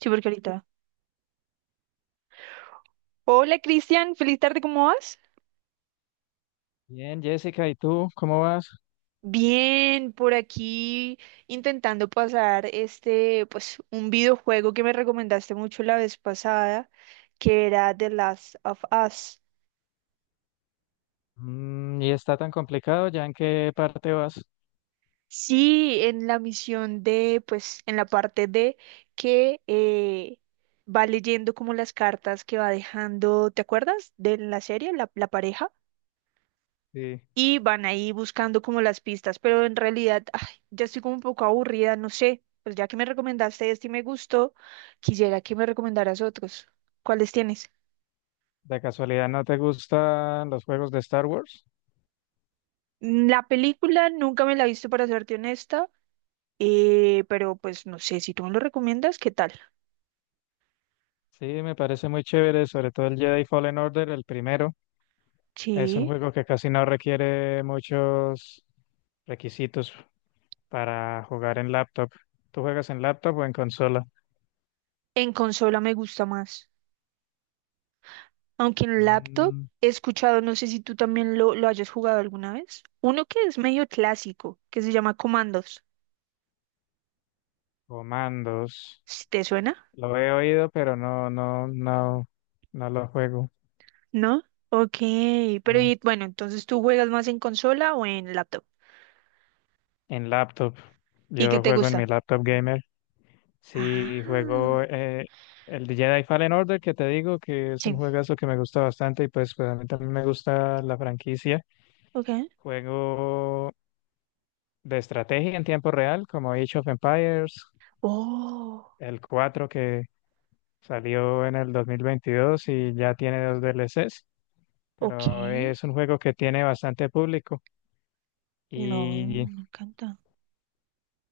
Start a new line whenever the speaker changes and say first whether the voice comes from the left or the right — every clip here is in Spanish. right: Sí, porque ahorita. Hola Cristian, feliz tarde, ¿cómo vas?
left: Bien, Jessica, ¿y tú cómo vas?
right: Bien, por aquí intentando pasar este, pues, un videojuego que me recomendaste mucho la vez pasada, que era The Last of Us.
left: Mm, ¿y está tan complicado? ¿Ya en qué parte vas?
right: Sí, en la misión de, pues, en la parte de que va leyendo como las cartas que va dejando, ¿te acuerdas? De la serie, la pareja.
left: Sí.
right: Y van ahí buscando como las pistas, pero en realidad ay, ya estoy como un poco aburrida, no sé, pues ya que me recomendaste este y me gustó, quisiera que me recomendaras otros. ¿Cuáles tienes?
left: ¿De casualidad no te gustan los juegos de Star Wars?
right: La película nunca me la he visto para serte honesta, pero pues no sé, si tú me lo recomiendas, ¿qué tal?
left: Sí, me parece muy chévere, sobre todo el Jedi Fallen Order, el primero. Es un
right: Sí,
left: juego que casi no requiere muchos requisitos para jugar en laptop. ¿Tú juegas en laptop o en consola?
right: en consola me gusta más, aunque en laptop
left: Mm,
right: he escuchado, no sé si tú también lo hayas jugado alguna vez, uno que es medio clásico, que se llama Commandos
left: comandos.
right: Comandos. ¿Te suena?
left: Lo he oído, pero no, no, no, no lo juego.
right: ¿No? Ok, pero
left: No.
right: y, bueno, entonces tú juegas más en consola o en laptop.
left: En laptop.
right: ¿Y qué
left: Yo
right: te
left: juego en
right: gusta?
left: mi laptop gamer.
right: Ah,
left: Sí, juego el de Jedi Fallen Order, que te digo que es un
right: sí,
left: juegazo que me gusta bastante y pues, pues a mí también me gusta la franquicia.
right: ok.
left: Juego de estrategia en tiempo real, como Age of Empires,
right: Oh,
left: el 4 que salió en el 2022 y ya tiene dos DLCs,
right: ok.
left: pero es un juego que tiene bastante público.
right: No,
left: Y
right: me encanta.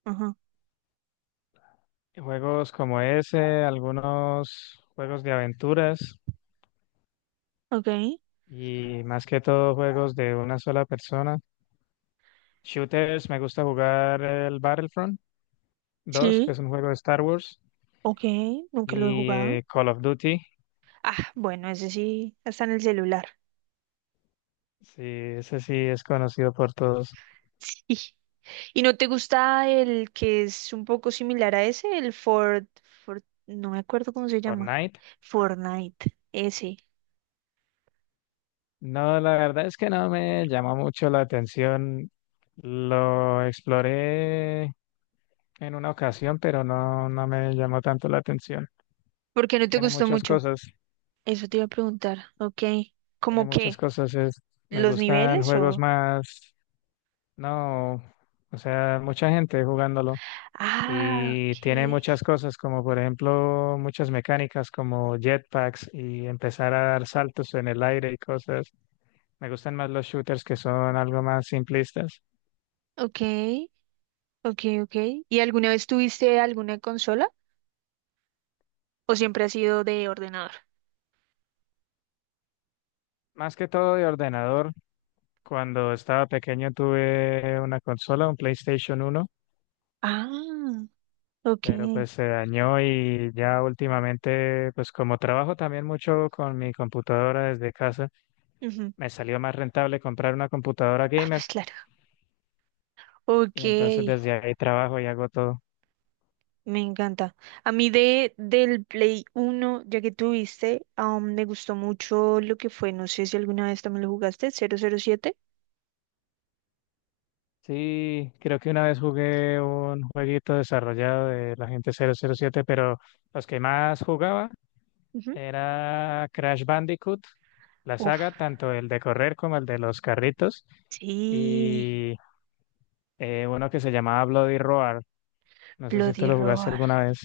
right: Ajá,
left: juegos como ese, algunos juegos de aventuras.
right: ok.
left: Y más que todo juegos de una sola persona. Shooters, me gusta jugar el Battlefront dos que
right: Sí,
left: es un juego de Star Wars,
right: ok. Nunca lo he
left: y
right: jugado.
left: Call of Duty,
right: Ah, bueno, ese sí, está en el celular.
left: sí, ese sí es conocido por todos,
right: Sí. ¿Y no te gusta el que es un poco similar a ese? El Ford, Ford, no me acuerdo cómo se llama.
left: Fortnite.
right: Fortnite, ese.
left: No, la verdad es que no me llama mucho la atención. Lo exploré en una ocasión, pero no, no me llamó tanto la atención.
right: ¿Por qué no te
left: Tiene
right: gustó
left: muchas
right: mucho?
left: cosas,
right: Eso te iba a preguntar, ok.
left: tiene
right: ¿Cómo
left: muchas
right: qué?
left: cosas. Me
right: ¿Los
left: gustan
right: niveles
left: juegos
right: o...?
left: más. No, o sea, mucha gente jugándolo
right: Ah,
left: y tiene muchas
right: ok.
left: cosas como por ejemplo muchas mecánicas como jetpacks y empezar a dar saltos en el aire y cosas. Me gustan más los shooters que son algo más simplistas.
right: Ok, ok, ok. ¿Y alguna vez tuviste alguna consola o siempre has sido de ordenador?
left: Más que todo de ordenador, cuando estaba pequeño tuve una consola, un PlayStation uno,
right: Ah, ok.
left: pero pues se dañó y ya últimamente, pues como trabajo también mucho con mi computadora desde casa,
right: Ujú.
left: me salió más rentable comprar una computadora
right: Ah,
left: gamer
right: pues claro. Ok,
left: y entonces desde ahí trabajo y hago todo.
right: me encanta. A mí del Play uno, ya que tuviste, me gustó mucho lo que fue, no sé si alguna vez también lo jugaste, 007.
left: Sí, creo que una vez jugué un jueguito desarrollado de la gente 007 pero los que más jugaba
right: Ujú.
left: era Crash Bandicoot, la
right: Uf,
left: saga, tanto el de correr como el de los carritos
right: sí,
left: y uno que se llamaba Bloody Roar. No sé si tú
right: Bloody
left: lo jugaste
right: Roar.
left: alguna vez.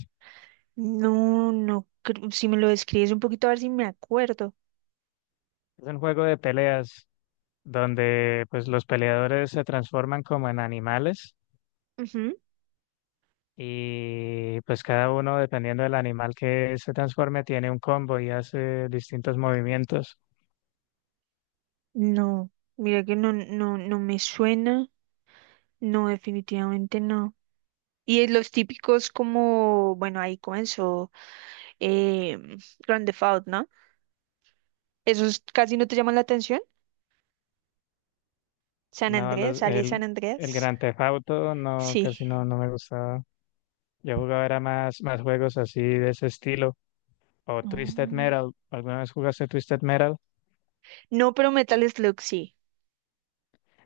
right: No, no, si me lo describes un poquito a ver si me acuerdo.
left: Es un juego de peleas donde pues los peleadores se transforman como en animales
right: Ujú.
left: y pues cada uno dependiendo del animal que se transforme tiene un combo y hace distintos movimientos.
right: No, mira que no, no, no me suena. No, definitivamente no. Y es los típicos como, bueno, ahí comenzó eh, Grand Theft Auto, ¿no? ¿Esos casi no te llaman la atención? San
left: No,
right: Andrés,
left: los,
right: sale
left: el,
right: San
left: el
right: Andrés.
left: Grand Theft Auto no,
right: Sí.
left: casi no, no me gustaba. Yo jugaba era más juegos así de ese estilo. O Twisted
right: No,
left: Metal. ¿Alguna vez jugaste Twisted Metal?
right: no, pero Metal Slug sí.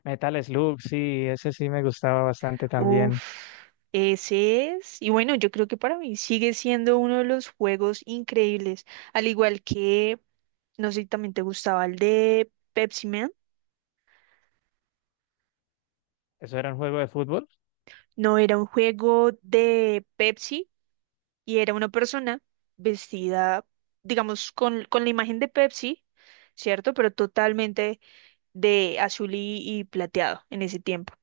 left: Metal Slug, sí, ese sí me gustaba bastante también.
right: Uf, ese es. Y bueno, yo creo que para mí sigue siendo uno de los juegos increíbles. Al igual que no sé si también te gustaba el de Pepsi Man.
left: ¿Eso era un juego de fútbol?
right: No, era un juego de Pepsi y era una persona vestida, digamos, con la imagen de Pepsi, ¿cierto? Pero totalmente de azul y plateado en ese tiempo.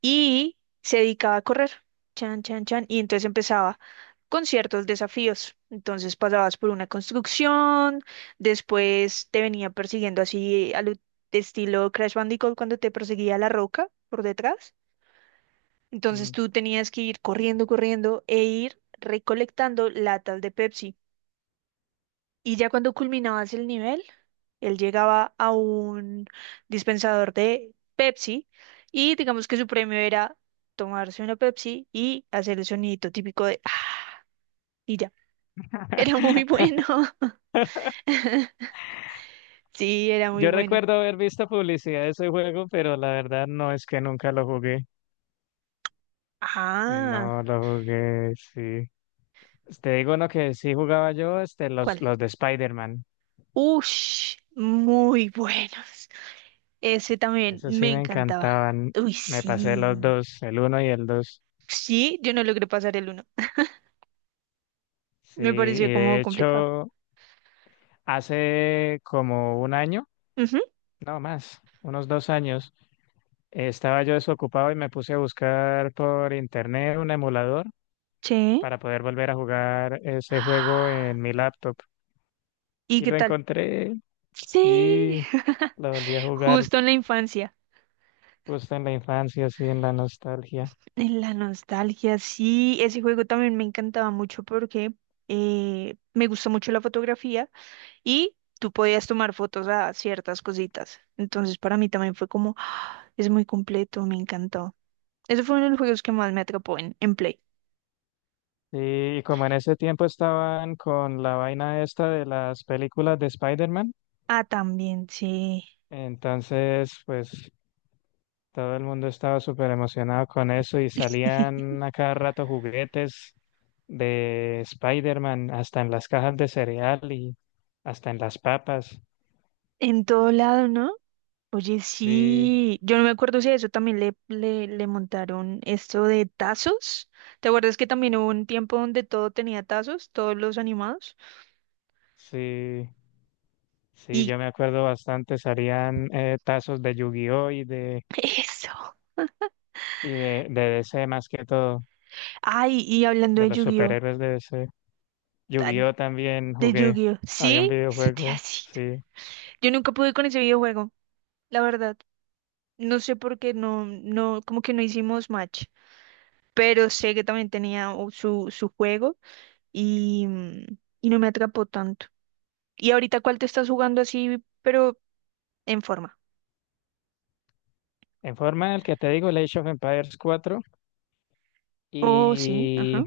right: Y se dedicaba a correr, chan, chan, chan, y entonces empezaba con ciertos desafíos. Entonces pasabas por una construcción, después te venía persiguiendo así al estilo Crash Bandicoot cuando te perseguía la roca por detrás. Entonces
left: Mm.
right: tú tenías que ir corriendo, corriendo e ir recolectando latas de Pepsi. Y ya cuando culminabas el nivel, él llegaba a un dispensador de Pepsi y digamos que su premio era tomarse una Pepsi y hacer el sonidito típico de ah, y ya. Era muy bueno. Sí, era muy
left: Yo
right: bueno.
left: recuerdo haber visto publicidad de ese juego, pero la verdad no es que nunca lo jugué.
right: Ah,
left: No lo jugué, sí. Te digo uno que sí jugaba yo, este, los,
right: ¿cuál?
left: los de Spider-Man.
right: Ush, muy buenos. Ese también
left: Esos sí
right: me
left: me
right: encantaba.
left: encantaban.
right: Uy,
left: Me pasé los
right: sí.
left: dos, el uno y el dos.
right: Sí, yo no logré pasar el uno.
left: Sí, y
right: Me pareció como
left: de
right: complicado.
left: hecho, hace como un año,
right: Ujú,
left: no más, unos dos años, estaba yo desocupado y me puse a buscar por internet un emulador
right: sí.
left: para poder volver a jugar ese juego en mi laptop
right: ¿Y
left: . Y
right: qué
left: lo
right: tal?
left: encontré,
right: Sí,
left: sí, lo volví a jugar
right: justo en la infancia,
left: justo en la infancia, así en la nostalgia.
right: en la nostalgia, sí, ese juego también me encantaba mucho porque me gusta mucho la fotografía y tú podías tomar fotos a ciertas cositas. Entonces para mí también fue como, "Ah, es muy completo, me encantó." Ese fue uno de los juegos que más me atrapó en Play.
left: Sí, y como en ese tiempo estaban con la vaina esta de las películas de Spider-Man,
right: Ah, también, sí.
left: entonces pues todo el mundo estaba súper emocionado con eso y salían a cada rato juguetes de Spider-Man, hasta en las cajas de cereal y hasta en las papas.
right: En todo lado, ¿no? Oye,
left: Sí,
right: sí, yo no me acuerdo si a eso también le montaron esto de tazos. ¿Te acuerdas que también hubo un tiempo donde todo tenía tazos, todos los animados?
left: sí. Sí,
right: Y
left: yo me acuerdo bastante, salían tazos de Yu-Gi-Oh! y de,
right: eso.
left: y de, de DC más que todo,
right: Ay, y hablando
left: de
right: de
left: los
right: Yu-Gi-Oh,
left: superhéroes de DC.
right: ah,
left: Yu-Gi-Oh! También
right: de
left: jugué,
right: Yu-Gi-Oh,
left: había un
right: sí, eso te iba a
left: videojuego,
right: decir.
left: sí.
right: Yo nunca pude con ese videojuego, la verdad. No sé por qué no, no, como que no hicimos match, pero sé que también tenía su juego y no me atrapó tanto. ¿Y ahorita cuál te estás jugando así, pero en forma?
left: En forma el que te digo, el Age of Empires 4
right: Oh, sí,
left: y
right: ajá.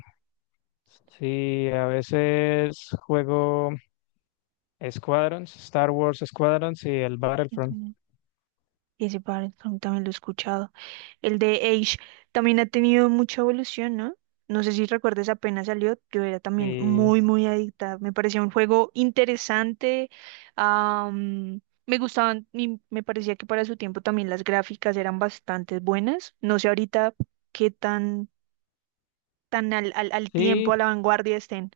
left: sí, a veces juego Squadrons, Star Wars Squadrons y el
right: Yo
left: Battlefront.
right: también. Y ese par también lo he escuchado. El de Age también ha tenido mucha evolución, ¿no? No sé si recuerdas, apenas salió, yo era también muy,
left: Y
right: muy adicta. Me parecía un juego interesante. am, Me gustaban, y me parecía que para su tiempo también las gráficas eran bastante buenas. No sé ahorita qué tan al tiempo, a
left: sí,
right: la vanguardia estén.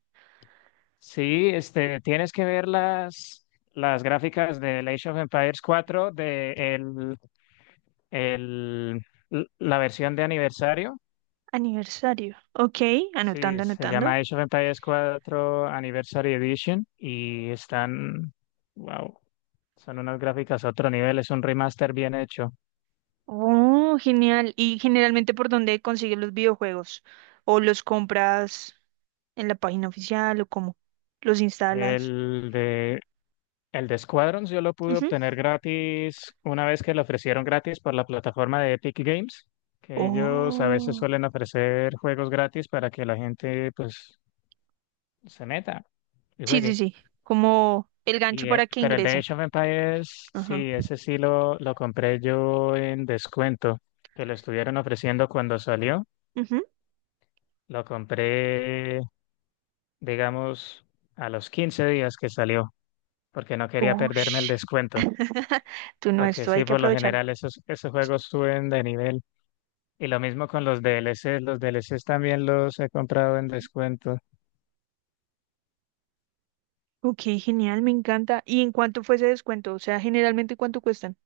left: sí, este, tienes que ver las gráficas de Age of Empires 4 de el- la versión de aniversario.
right: Aniversario. Ok,
left: Sí,
right: anotando,
left: se
right: anotando.
left: llama Age of Empires cuatro Anniversary Edition y están, wow, son unas gráficas a otro nivel, es un remaster bien hecho.
right: Oh, genial. ¿Y generalmente por dónde consigues los videojuegos? ¿O los compras en la página oficial o cómo? ¿Los instalas?
left: El de El de Squadrons yo lo pude
right: Ujú.
left: obtener gratis una vez que lo ofrecieron gratis por la plataforma de Epic Games, que ellos a veces
right: Oh.
left: suelen ofrecer juegos gratis para que la gente pues se meta y
right: Sí, sí,
left: juegue.
right: sí. Como el gancho
left: Y,
right: para que
left: pero el de
right: ingresen.
left: Age of Empires,
right: Ajá.
left: sí, ese sí lo compré yo en descuento, que lo estuvieron ofreciendo cuando salió.
right: Ujú.
left: Lo compré, digamos, a los 15 días que salió, porque no quería
right: Oh,
left: perderme el
right: sh-
left: descuento.
right: Tú no,
left: Porque
right: esto hay
left: sí,
right: que
left: por lo
right: aprovecharlo.
left: general esos juegos suben de nivel. Y lo mismo con los DLCs. Los DLCs también los he comprado en descuento.
right: Ok, genial, me encanta. ¿Y en cuánto fue ese descuento? O sea, generalmente, ¿cuánto cuestan?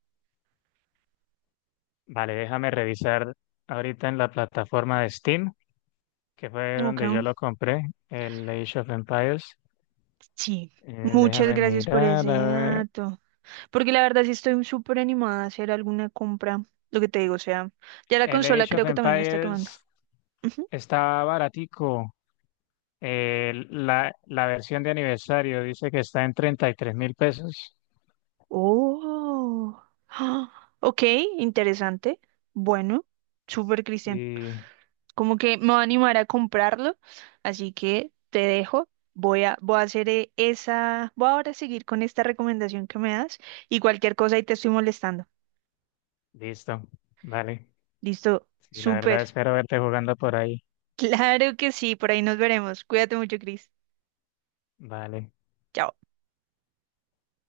left: Vale, déjame revisar ahorita en la plataforma de Steam, que fue
right: Ok.
left: donde yo lo compré, el Age of Empires.
right: Sí.
left: Eh,
right: Muchas
left: Déjame
right: gracias por
left: mirar,
right: ese
left: a ver.
right: dato. Porque la verdad sí estoy súper animada a hacer alguna compra. Lo que te digo, o sea, ya la
left: El
right: consola
left: Age of
right: creo que también me está quemando.
left: Empires
right: Ujú.
left: está baratico. La versión de aniversario dice que está en 33 mil pesos.
right: Oh. Ah, ok, interesante. Bueno, súper Cristian.
left: Y
right: Como que me va a animar a comprarlo. Así que te dejo. Voy a hacer esa. Voy ahora a seguir con esta recomendación que me das. Y cualquier cosa ahí te estoy molestando.
left: listo, vale.
right: Listo.
left: Sí, la verdad
right: Súper.
left: espero verte jugando por ahí.
right: Claro que sí. Por ahí nos veremos. Cuídate mucho, Cris.
left: Vale.
right: Chao.